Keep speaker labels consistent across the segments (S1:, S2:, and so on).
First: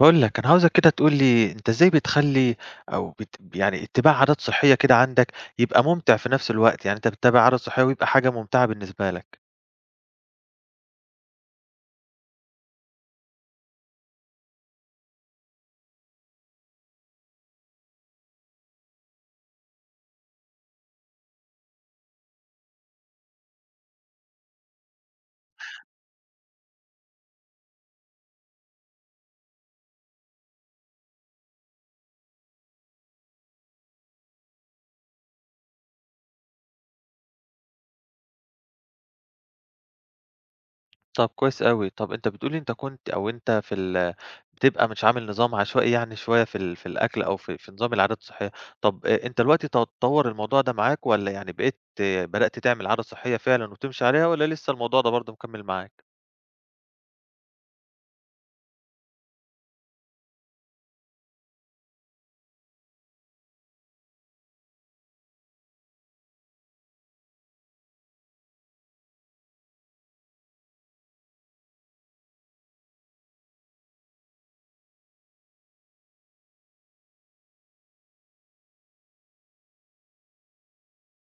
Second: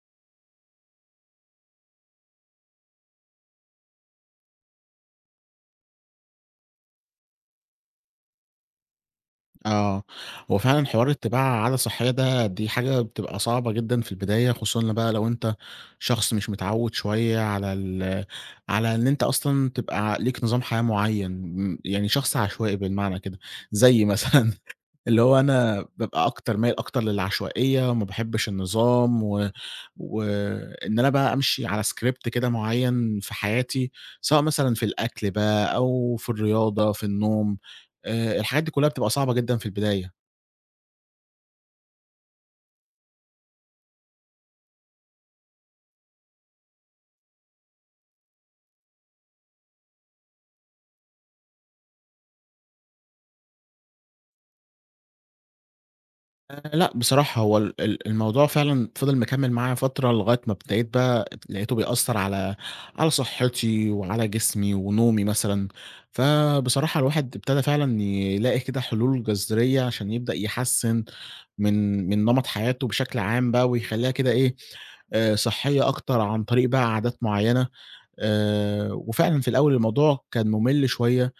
S1: باقول لك، أنا عاوزك كده تقول لي أنت إزاي بتخلّي أو يعني اتّباع عادات صحّية كده عندك يبقى مُمتع في نفس الوقت، يعني أنت بتتابع عادة صحّية ويبقى حاجة مُمتعة بالنسبة لك؟
S2: آه، هو فعلًا حوار اتّباع عادة صحية دي حاجة بتبقى صعبة جدًا في البداية، خصوصًا بقى لو أنت شخص مش متعوّد شوية على على إن أنت أصلًا تبقى ليك نظام حياة معيّن، يعني شخص عشوائي بالمعنى كده، زيي مثلًا. اللي هو أنا بابقى أكتر مايل أكتر للعشوائية وما باحبش النظام و وإن أنا بقى أمشي على script كده معيّن في حياتي، سواء مثلًا في الأكل بقى أو في الرياضة، في النوم، الحاجات دي كلّها بتبقى صعبة جدًا في البداية.
S1: طَب كويس أوي، طَب أنت بتقول لي أنت كنت، أو أنت في ال بتبقى مش عامل نظام عشوائي، يعني شوية في الأكل أو في نظام العادات الصحّية. طَب أنت دلوقتي طوّر الموضوع ده معاك والّا يعني بقيت بدأت تعمل عادة صحّية فعلًا وتمشي عليها، والّا لسه الموضوع ده برضه مكمّل معاك؟
S2: لأ، بصراحة هو ال ال الموضوع فعلًا فضل مكمّل معايا فترة لغاية ما ابتديت بقى لقيته بيأثّر على صحّتي وعلى جسمي ونومي مثلًا، فبصراحة الواحد ابتدى فعلًا يلاقي كده حلول جذرية عشان يبدأ يحسّن من نمط حياته بشكل عام بقى ويخلّيها كده إيه، صحّية أكتر عن طريق بقى عادات معيّنة، وفعلًا في الأول الموضوع كان مُمِل شوية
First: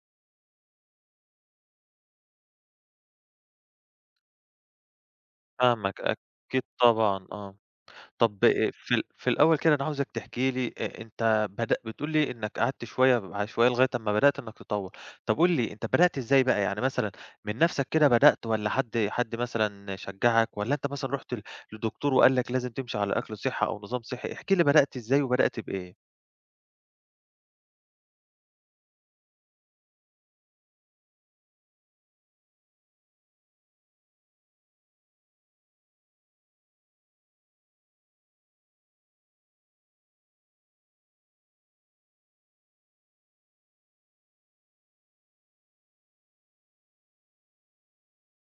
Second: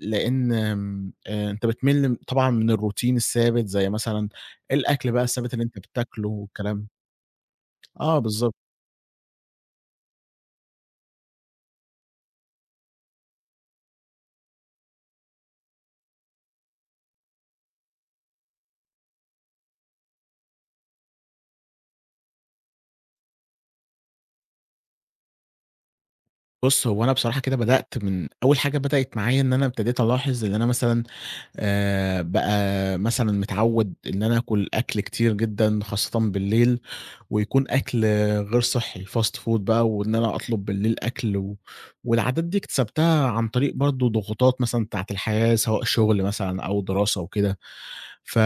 S2: لإن آمم، أنت بتمِل طبعًا من الروتين الثابت زي مثلًا الأكل بقى الثابت اللي أنت
S1: فاهمك،
S2: بتاكله
S1: أكيد
S2: والكلام.
S1: طبعًا، آه.
S2: آه
S1: طب
S2: بالضبط.
S1: في ال في الأول كده أنا عاوزك تحكي لي، أنت بتقول لي إنك قعدت شوية على شوية لغاية أمّا بدأت إنك تطوّر. طب قُل لي أنت بدأت إزاي بقى؟ يعني مثلًا من نَفْسك كده بدأت، والّا حد مثلًا شجّعك، والّا أنت مثلًا رُحت لدكتور وقال لك لازم تمشي على أكل صحّي أو نظام صحّي؟ احكِ لي بدأت إزاي وبدأت بإيه؟
S2: بُص، هو أنا بصراحة كده بدأت من أول حاجة بدأت معايا إن أنا ابتديت ألاحظ إن أنا مثلًا بقى مثلًا متعوّد إن أنا آكُل أكل كتير جدًا خاصةً بالليل، ويكون أكل غير صحّي fast food بقى وإن أنا أطلب بالليل أكل و والعادات دي اكتسبتها عن طريق برضه ضغوطات مثلًا بتاعة الحياة سواء شُغل مثلًا أو دراسة وكده. ف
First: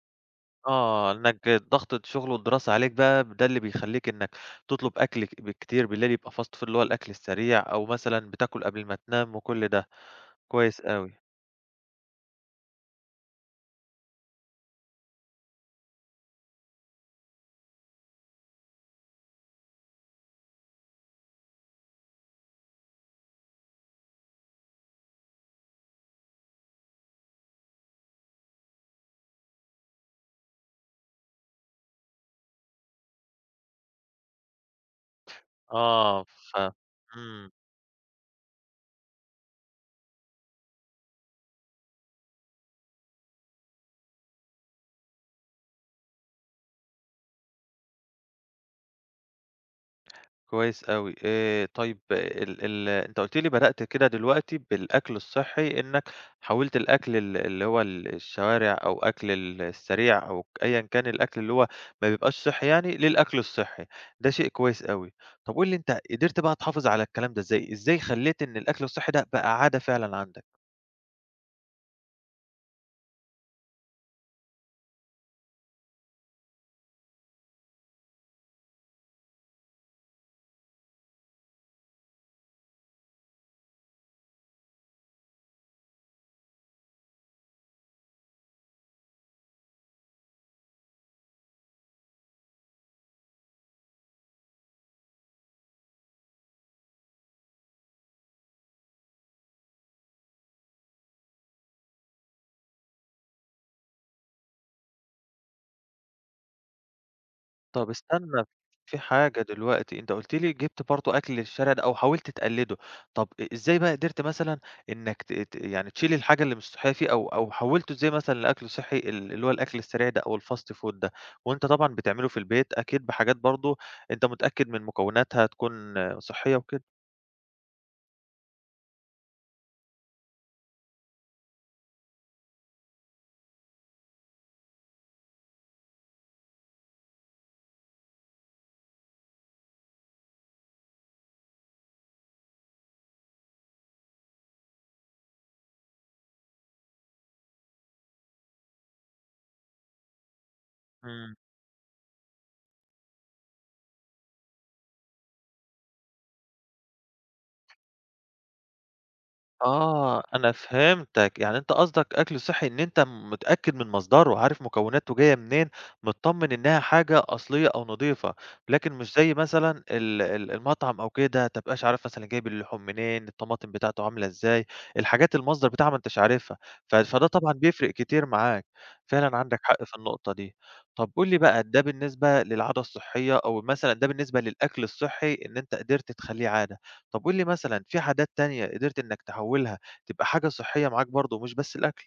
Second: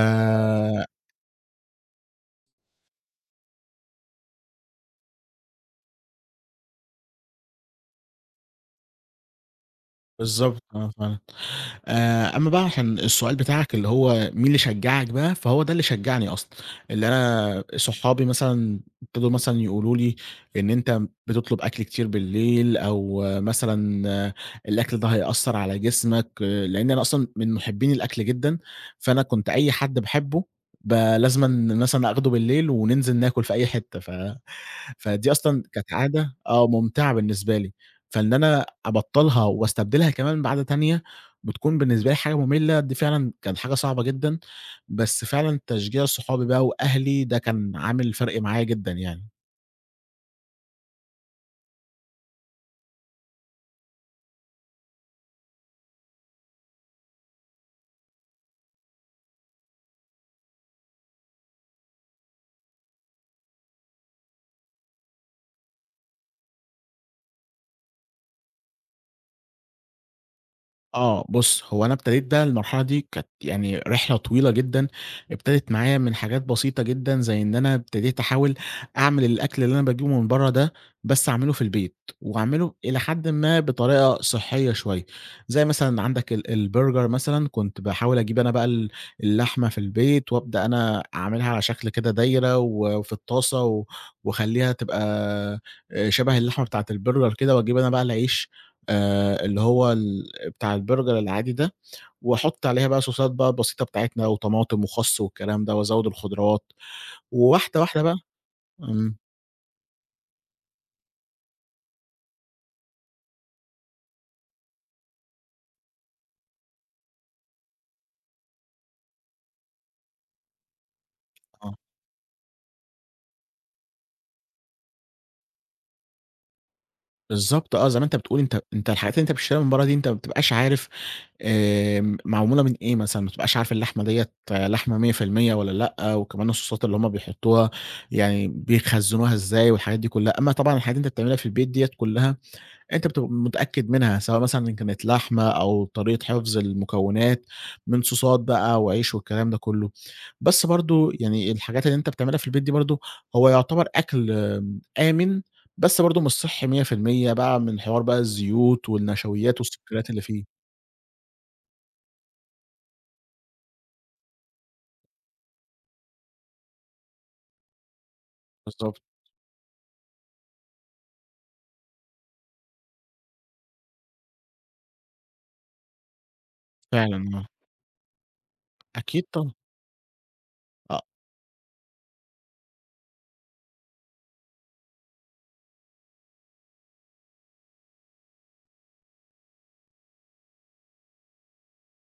S1: آه، إنك ضغط الشغل والدراسة عليك بقى ده اللي بيخلّيك إنك تطلب أكل كتير بالليل، يبقى fast food اللي هو الأكل السريع، أو مثلًا بتاكل قبل ما تنام وكل ده.
S2: بالضبط
S1: كويس
S2: آه
S1: أوي.
S2: فعلًا. أمّا بقى عشان السؤال بتاعك اللي هو مين اللي شجّعك بقى، فهو ده اللي شجّعني أصلًا، اللي أنا صحابي مثلًا ابتدوا مثلًا يقولوا لي إن أنت بتطلب أكل كتير بالليل أو آه، مثلًا آه، الأكل ده هيأثّر على جسمك، آه، لإن أنا أصلًا من مُحبّين الأكل جدًا، فأنا كنت أي حد باحبه لازمًا مثلًا آخده بالليل وننزل ناكل في أي حتّة، ف فدي أصلًا كانت
S1: آه،
S2: عادة
S1: ف
S2: آه ممتعة
S1: إمم،
S2: بالنسبة لي، فإن أنا أبطّلها واستبدلها كمان بعادة تانية، بتكون بالنسبة لي حاجة مُمِلّة، دي فعلًا كانت حاجة صعبة جدًا، بس فعلًا تشجيع صحابي بقى وأهلي ده كان عامل فرق معايا جدًا يعني.
S1: كويس أوي. طيب ال ال أنت قُلت لي بدأت كده دلوقتي بالأكل الصحّي، إنّك حاولت الأكل، اللي هو الشوارع، أو أكل السريع، أو أيًا كان الأكل اللي هو ما بيبقاش صحّي، يعني، للأكل الصحّي. ده شيء كويس أوي. طب قُل لي أنت قدرت بقى تحافظ على الكلام ده إزاي؟ إزاي خلّيت إن الأكل الصحّي ده بقى عادة فعلًا عندك؟
S2: آه، بُص، هو أنا ابتديت بقى المرحلة دي كانت يعني رحلة طويلة جدًا، ابتدت معايا من حاجات بسيطة جدًا، زي إن أنا ابتديت أحاول أعمل الأكل اللي أنا باجيبه من برّه ده، بس أعمله في البيت، وأعمله إلى حدٍ ما بطريقة صحية شوية، زي مثلًا عندك البرجر مثلًا، كنت باحاول أجيب أنا بقى اللحمة في البيت، وأبدأ أنا أعملها على شكل كده دايرة، وفي الطاسة و واخليها تبقى شبه اللحمة بتاعة البرجر كده، واجيب أنا بقى العيش اللي هو بتاع البرجر العادي ده، واحُط عليها بقى صوصات بقى بسيطة بتاعتنا وطماطم وخَس والكلام ده، وازوّد الخضروات، وواحدة
S1: طب
S2: واحدة بقى.
S1: استنى في
S2: إمم،
S1: حاجة دلوقتي، أنت قُلت لي جِبت برضه أكل الشارع ده أو حاولت تقلّده. طب إزاي بقى قدرت مثلًا إنّك ت ت يعني تشيل الحاجة اللي مش صحّية فيه، أو حوّلته إزاي مثلًا لأكل صحّي، اللي هو الأكل السريع ده أو الfast food ده، وأنت
S2: آه،
S1: طبعًا بتعمله في البيت أكيد بحاجات برضه أنت متأكد من مكوناتها تكون صحّية وكده؟
S2: بالضبط آه، زي ما أنت بتقول أنت الحاجات اللي أنت بتشتريها من برّه دي أنت ما بتبقاش عارف معمولة من إيه مثلًا، ما بتبقاش عارف اللحمة ديّة لحمة 100% والّا لأ، وكمان الصوصات اللي هُم بيحطوها يعني بيخزّنوها إزاي والحاجات دي كلّها، أمّا طبعًا الحاجات اللي أنت بتعملها في البيت ديّة كلّها أنت بتبقى متأكد منها، سواء مثلًا إن كانت لحمة أو طريقة حفظ المكونات من صوصات بقى وعيش والكلام ده كله. بس برضه
S1: إمم.
S2: يعني الحاجات اللي أنت بتعملها في البيت دي برضه هو يعتبر أكل آمن، بس برضه مش صحّي 100% بقى من حوار بقى الزيوت والنشويات والسكريات اللي
S1: آه، أنا
S2: فيه.
S1: فهمتك، يعني أنت قصدك أكل صحّي، إن أنت متأكد من مصدره، عارف مكوناته جاية منين، متطمن إنها حاجة أصلية أو نضيفة، لكن
S2: بالضبط،
S1: مش زي مثلًا ال ال المطعم أو كده، ما تبقاش عارف مثلًا جايب اللحوم منين، الطماطم بتاعته عاملة إزاي، الحاجات المصدر بتاعها ما أنتاش عارفها،
S2: فعلًا
S1: فده
S2: آه،
S1: طبعًا بيفرق كتير معاك.
S2: أكيد
S1: فعلًا
S2: طبعًا.
S1: عندك حق في النقطة دي.
S2: آه.
S1: طب قُل لي بقى، ده بالنسبة للعادة الصحية، أو مثلًا ده بالنسبة للأكل الصحّي، إن أنت قدرت تخلّيه عادة. طب قُل لي مثلًا في عادات تانية قدرت إنك تحوّلها تبقى حاجة صحّية معاك، برضه مش بس الأكل؟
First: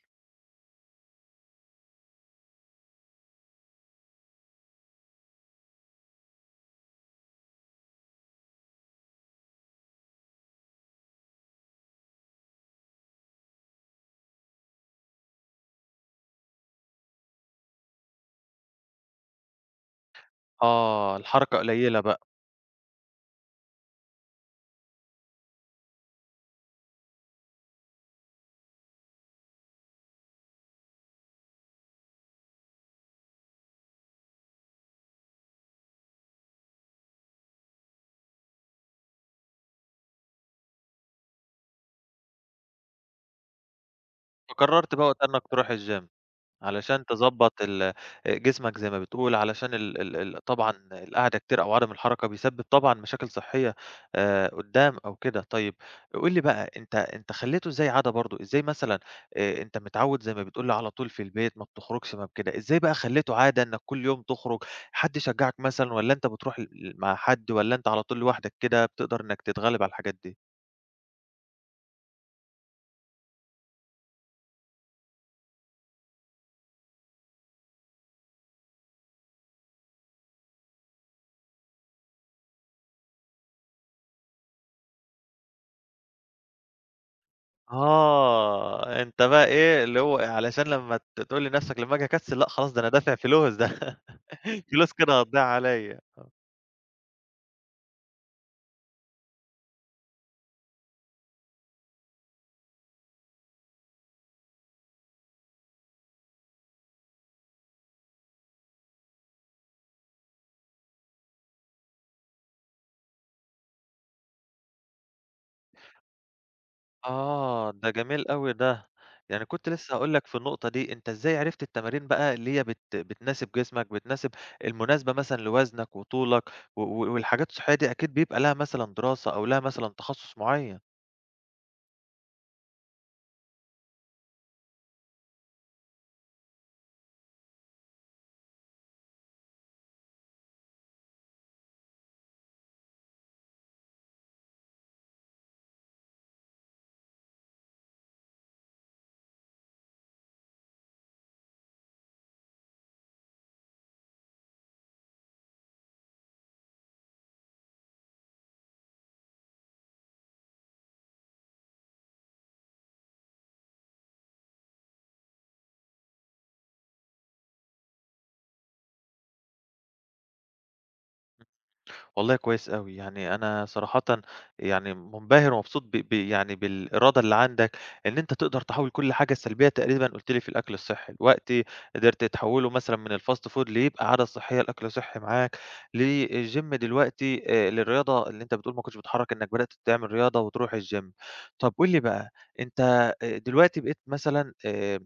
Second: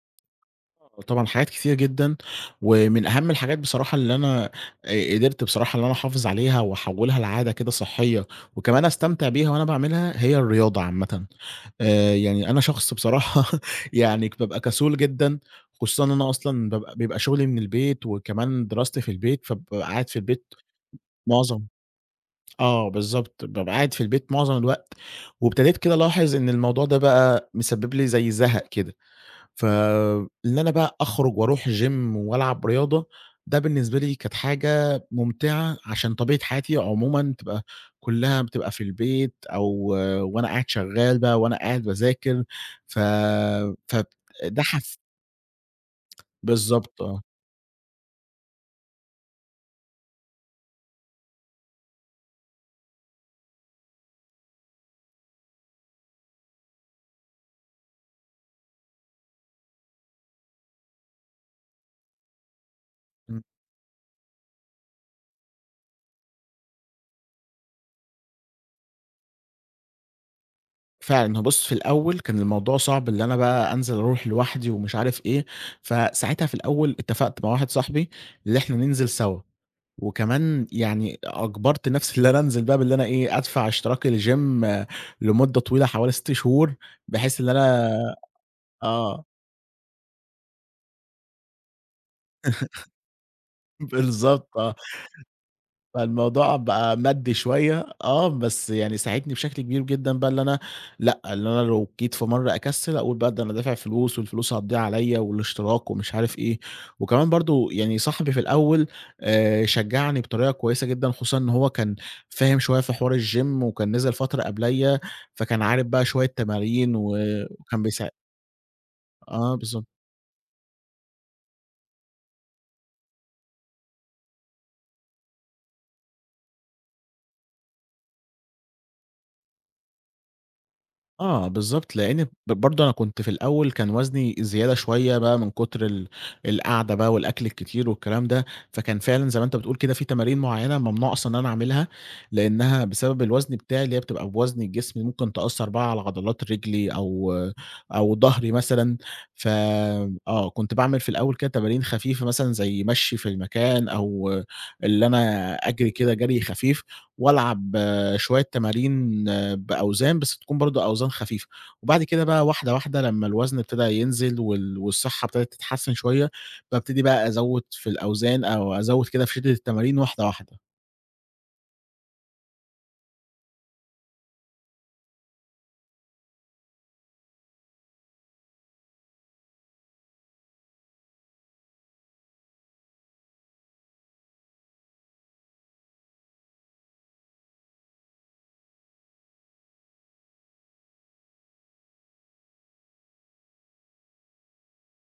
S2: آه طبعًا حاجات كتير جدًا، ومن أهم الحاجات بصراحة اللي أنا قدرت بصراحة إن أنا أحافظ عليها وأحوّلها لعادة كده صحّية، وكمان أستمتع بيها وأنا باعملها هي الرياضة عامةً. يعني أنا شخص بصراحة يعني بابقى كسول جدًا، خصوصًا إن أنا أصلًا بابقى بيبقى شغلي من البيت وكمان دراستي في البيت، فبابقى قاعد في البيت
S1: آه، الحركة
S2: معظم
S1: قليلة بقى،
S2: آه بالضبط، بابقى قاعد في البيت معظم الوقت، وابتديت كده ألاحظ إن الموضوع ده بقى مسبب لي زي زهق كده. فإن أنا بقى أخرج وأروح الgym وألعب رياضة، ده بالنسبة لي كانت حاجة ممتعة عشان طبيعة حياتي عمومًا تبقى كلّها بتبقى في البيت أو آه، وأنا قاعد شغّال بقى، وأنا قاعد باذاكر، ف فب ده
S1: فقررت
S2: حس
S1: بقى وقتها إنك تروح الgym.
S2: بالضبط
S1: علشان
S2: آه.
S1: تضبّط جسمك زي ما بتقول، علشان ال ال ال طبعًا القعدة كتير أو عدم الحركة بيسبب طبعًا مشاكل صحية قدّام أو كده. طيب قُل لي بقى أنت خلّيته إزاي عادة برضه، إزاي مثلًا أنت متعوّد زي ما بتقول لي على طول في البيت ما بتخرجش ما بكده، إزاي بقى خلّيته
S2: إمم.
S1: عادة إنّك كل يوم تخرج؟ حد شجّعك مثلًا، والّا أنت بتروح مع حد، والّا أنت على طول لوحدك كده بتقدر إنّك تتغلّب على الحاجات دي؟
S2: فعلًا، هو بُص في الأول كان الموضوع صعب اللي أنا بقى أنزل أروح لوحدي ومش عارف إيه، فساعتها في الأول اتفقت مع واحد صاحبي اللي إحنا ننزل سوا. وكمان يعني أجبرت نفسي اللي أنا أنزل بقى باللي أنا إيه، أدفع اشتراك الgym لمدة طويلة حوالي 6 شهور، بحيث إن أنا
S1: آه، أنت
S2: آه،
S1: بقى إيه اللي هو، علشان لمّا تقول لنَفْسك لمّا آجي أكسّل، لأ خلاص، ده أنا دافع فلوس ده
S2: بالضبط آه.
S1: فلوس كده هتضيع عليّا.
S2: فالموضوع بقى مادي شوية آه، بس يعني ساعدني بشكل كبير جدًا بقى اللي أنا لأ، اللي أنا لو جيت في مرّة أكسّل أقول بقى ده أنا دافع فلوس والفلوس هتضيع عليّا والاشتراك ومش عارف إيه، وكمان برضه يعني صاحبي في الأول شجّعني بطريقة كويسة جدًا خصوصًا إن هو كان فاهم شوية في حوار الgym وكان نزل فترة قبليّا، فكان عارف بقى شوية تمارين و
S1: آه،
S2: وكان
S1: ده
S2: بيساع
S1: جميل أوي ده. يعني
S2: آه
S1: كنت
S2: بالضبط.
S1: لسه هاقول لك في النقطة دي، أنت إزاي عرفت التمارين بقى اللي هي بتناسب جسمك، بتناسب المناسبة مثلًا لوزنك وطولك و و والحاجات الصحية دي، أكيد بيبقى لها مثلًا دراسة أو لها مثلًا تخصُّص معيّن؟
S2: آه، بالضبط، لإن برضه أنا كنت في الأول كان وزني زيادة شوية بقى من كتر القعدة بقى والأكل الكتير والكلام ده، فكان فعلًا زي ما أنت بتقول كده في تمارين معيّنة ممنوع أصلًا إن أنا أعملها، لإنها بسبب الوزن بتاعي اللي هي بتبقى بوزن الجسم ممكن تأثّر بقى على عضلات رجلي أو أو ضهري مثلًا، ف آه، كنت باعمل في الأول كده تمارين خفيفة مثلًا زي مشي في المكان أو اللي أنا أجري كده جري خفيف وألعب آه، شوية تمارين بأوزان بس تكون برضه أوزان خفيفة، وبعد كده بقى واحدة واحدة لمّا الوزن ابتدى ينزل والصحة ابتدت تتحسن شوية، بابتدي بقى أزوّد في الأوزان أو أزوّد كده في شدة التمارين واحدة واحدة.
S1: والله كويس أوي، يعني أنا صراحةً يعني منبهر ومبسوط ب ب يعني بالإرادة اللي عندك، إن أنت تقدر تحوّل كل حاجة سلبية تقريبًا قُلت لي، في الأكل الصحّي، الوقت قدرت تحوّله مثلًا من الfast food ليبقى عادة صحّية، الأكل صحّي معاك، للgym دلوقتي، للرياضة اللي أنت بتقول ما كنتش بتتحرّك، إنّك بدأت تعمل رياضة وتروح الgym. طَب قُل لي بقى أنت دلوقتي بقيت مثلًا،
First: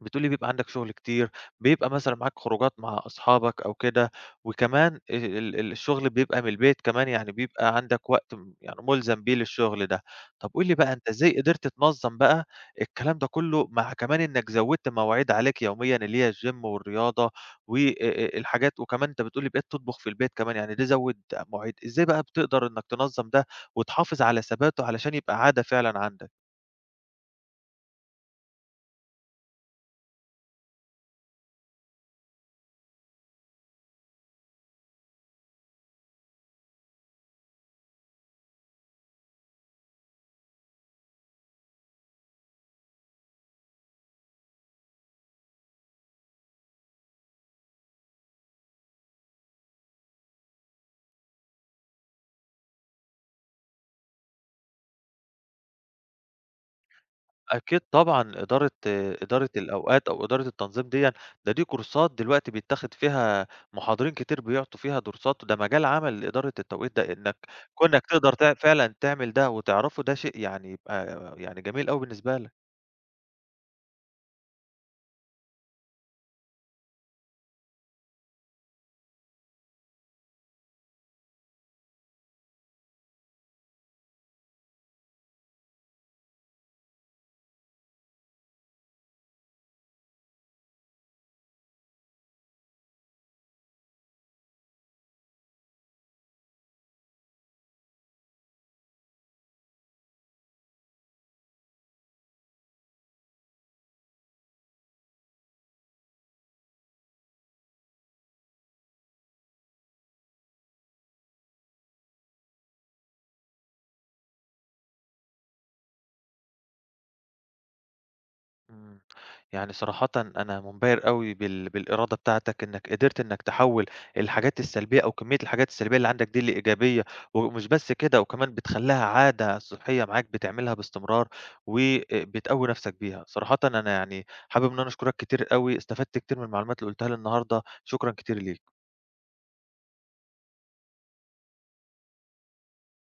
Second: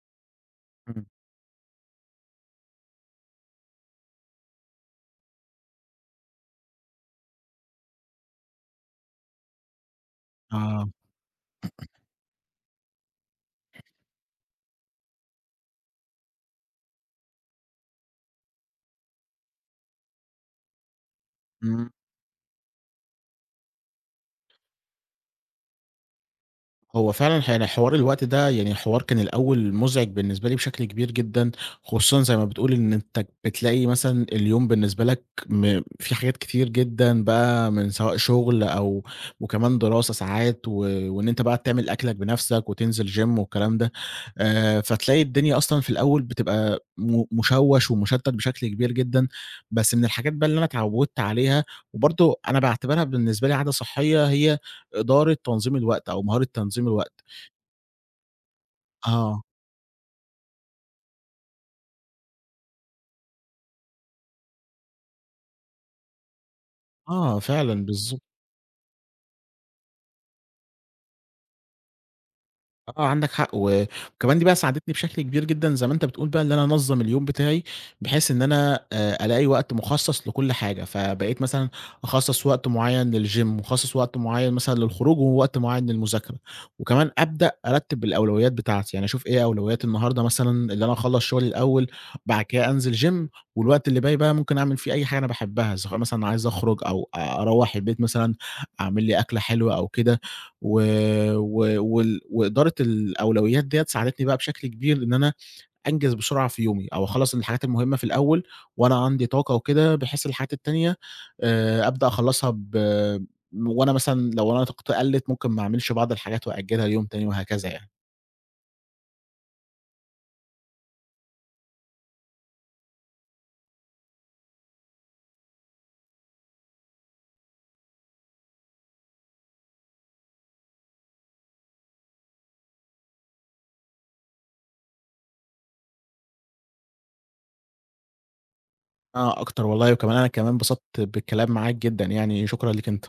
S1: بتقولي بيبقى عندك شغل
S2: إمم.
S1: كتير، بيبقى مثلًا معاك خروجات مع أصحابك أو كده، وكمان ال ال الشغل بيبقى من البيت كمان، يعني بيبقى عندك وقت يعني ملزم بيه للشغل ده. طب قُل لي
S2: آه.
S1: بقى، أنت إزاي قدرت تنظّم بقى الكلام ده كله، مع كمان إنك زوّدت مواعيد عليك يوميًا، اللي هي الgym والرياضة و الحاجات، وكمان أنت بتقول لي بقيت تطبخ في البيت كمان، يعني ده زوّد مواعيد،
S2: إمم.
S1: إزاي بقى بتقدر إنك تنظّم ده وتحافظ على ثباته علشان يبقى عادة فعلًا عندك؟
S2: هو فعلًا يعني حوار الوقت ده يعني حوار كان الأول مُزعج بالنسبة لي بشكل كبير جدًا، خصوصًا زي ما بتقول إن أنت بتلاقي مثلًا اليوم بالنسبة لك في حاجات كتير جدًا بقى من سواء شغل أو وكمان دراسة ساعات وإن أنت بقى تعمل أكلك بنَفْسك وتنزل gym والكلام ده، فتلاقي الدنيا أصلًا في الأول بتبقى مشوّش ومشتّت بشكل كبير جدًا، بس من الحاجات بقى اللي أنا اتعوّدت عليها وبرضه أنا باعتبرها بالنسبة لي عادة صحّية هي إدارة تنظيم الوقت أو مهارة تنظيم الوقت.
S1: أكيد طبعًا، إدارة
S2: آه،
S1: إدارة الأوقات أو إدارة التنظيم ديًا، دي كورسات دلوقتي بيتاخد فيها محاضرين كتير بيعطوا فيها دروسات، وده مجال عمل لإدارة التوقيت ده، إنك
S2: آه فعلًا
S1: كونك تقدر فعلًا تعمل ده وتعرفه، ده شيء يعني يبقى يعني جميل أوي بالنسبة لك.
S2: آه، عندك حق، وكمان دي بقى ساعدتني بشكل كبير جدًا زي ما أنت بتقول بقى إن أنا أنظّم اليوم بتاعي، بحيث إن أنا ألاقي وقت مخصص لكل حاجة، فبقيت مثلًا أخصّص وقت معيّن للgym وأخصّص وقت معيّن مثلًا للخروج ووقت معيّن للمذاكرة، وكمان أبدأ أرتّب الأولويات بتاعتي، يعني أشوف إيه أولويات النهارده مثلًا اللي أنا أخلّص شغلي الأول، بعد كده أنزل gym والوقت اللي باقي بقى ممكن أعمل فيه أي حاجة أنا باحبها، سواء مثلًا عايز أخرج أو أروّح البيت مثلًا أعمل لي أكلة حلوة أو كده. و و وال وإدارة الأولويات ديّة ساعدتني بقى بشكل كبير إن أنا أنجز بسرعة في يومي، أو أخلّص الحاجات المهمة في الأول وأنا عندي طاقة وكده، بحيث الحاجات التانية أبدأ أخلّصها وأنا مثلًا لو أنا طاقتي قَلِّت ممكن ما أعملش بعض الحاجات وأأجّلها ليوم تاني وهكذا يعني.
S1: إمم. يعني صراحةً أنا مُنبهر أوي بالإرادة بتاعتك، إنّك قدرت إنّك تحوّل الحاجات السلبية، أو كمية الحاجات السلبية اللي عندك دي لإيجابية، ومش بس كده، وكمان بتخلّيها عادة صحّية معاك بتعملها باستمرار، وبتقوّي نَفْسك بيها. صراحةً أنا يعني حابب إن أنا أشكرك كتير أوي، استفدت كتير من المعلومات اللي قُلتها لي النهارده، شكرًا كتير ليك.
S2: أنا أكتر والله، وكمان أنا كمان انبسطت بالكلام معاك جدًا يعني، شكرًا ليك أنت.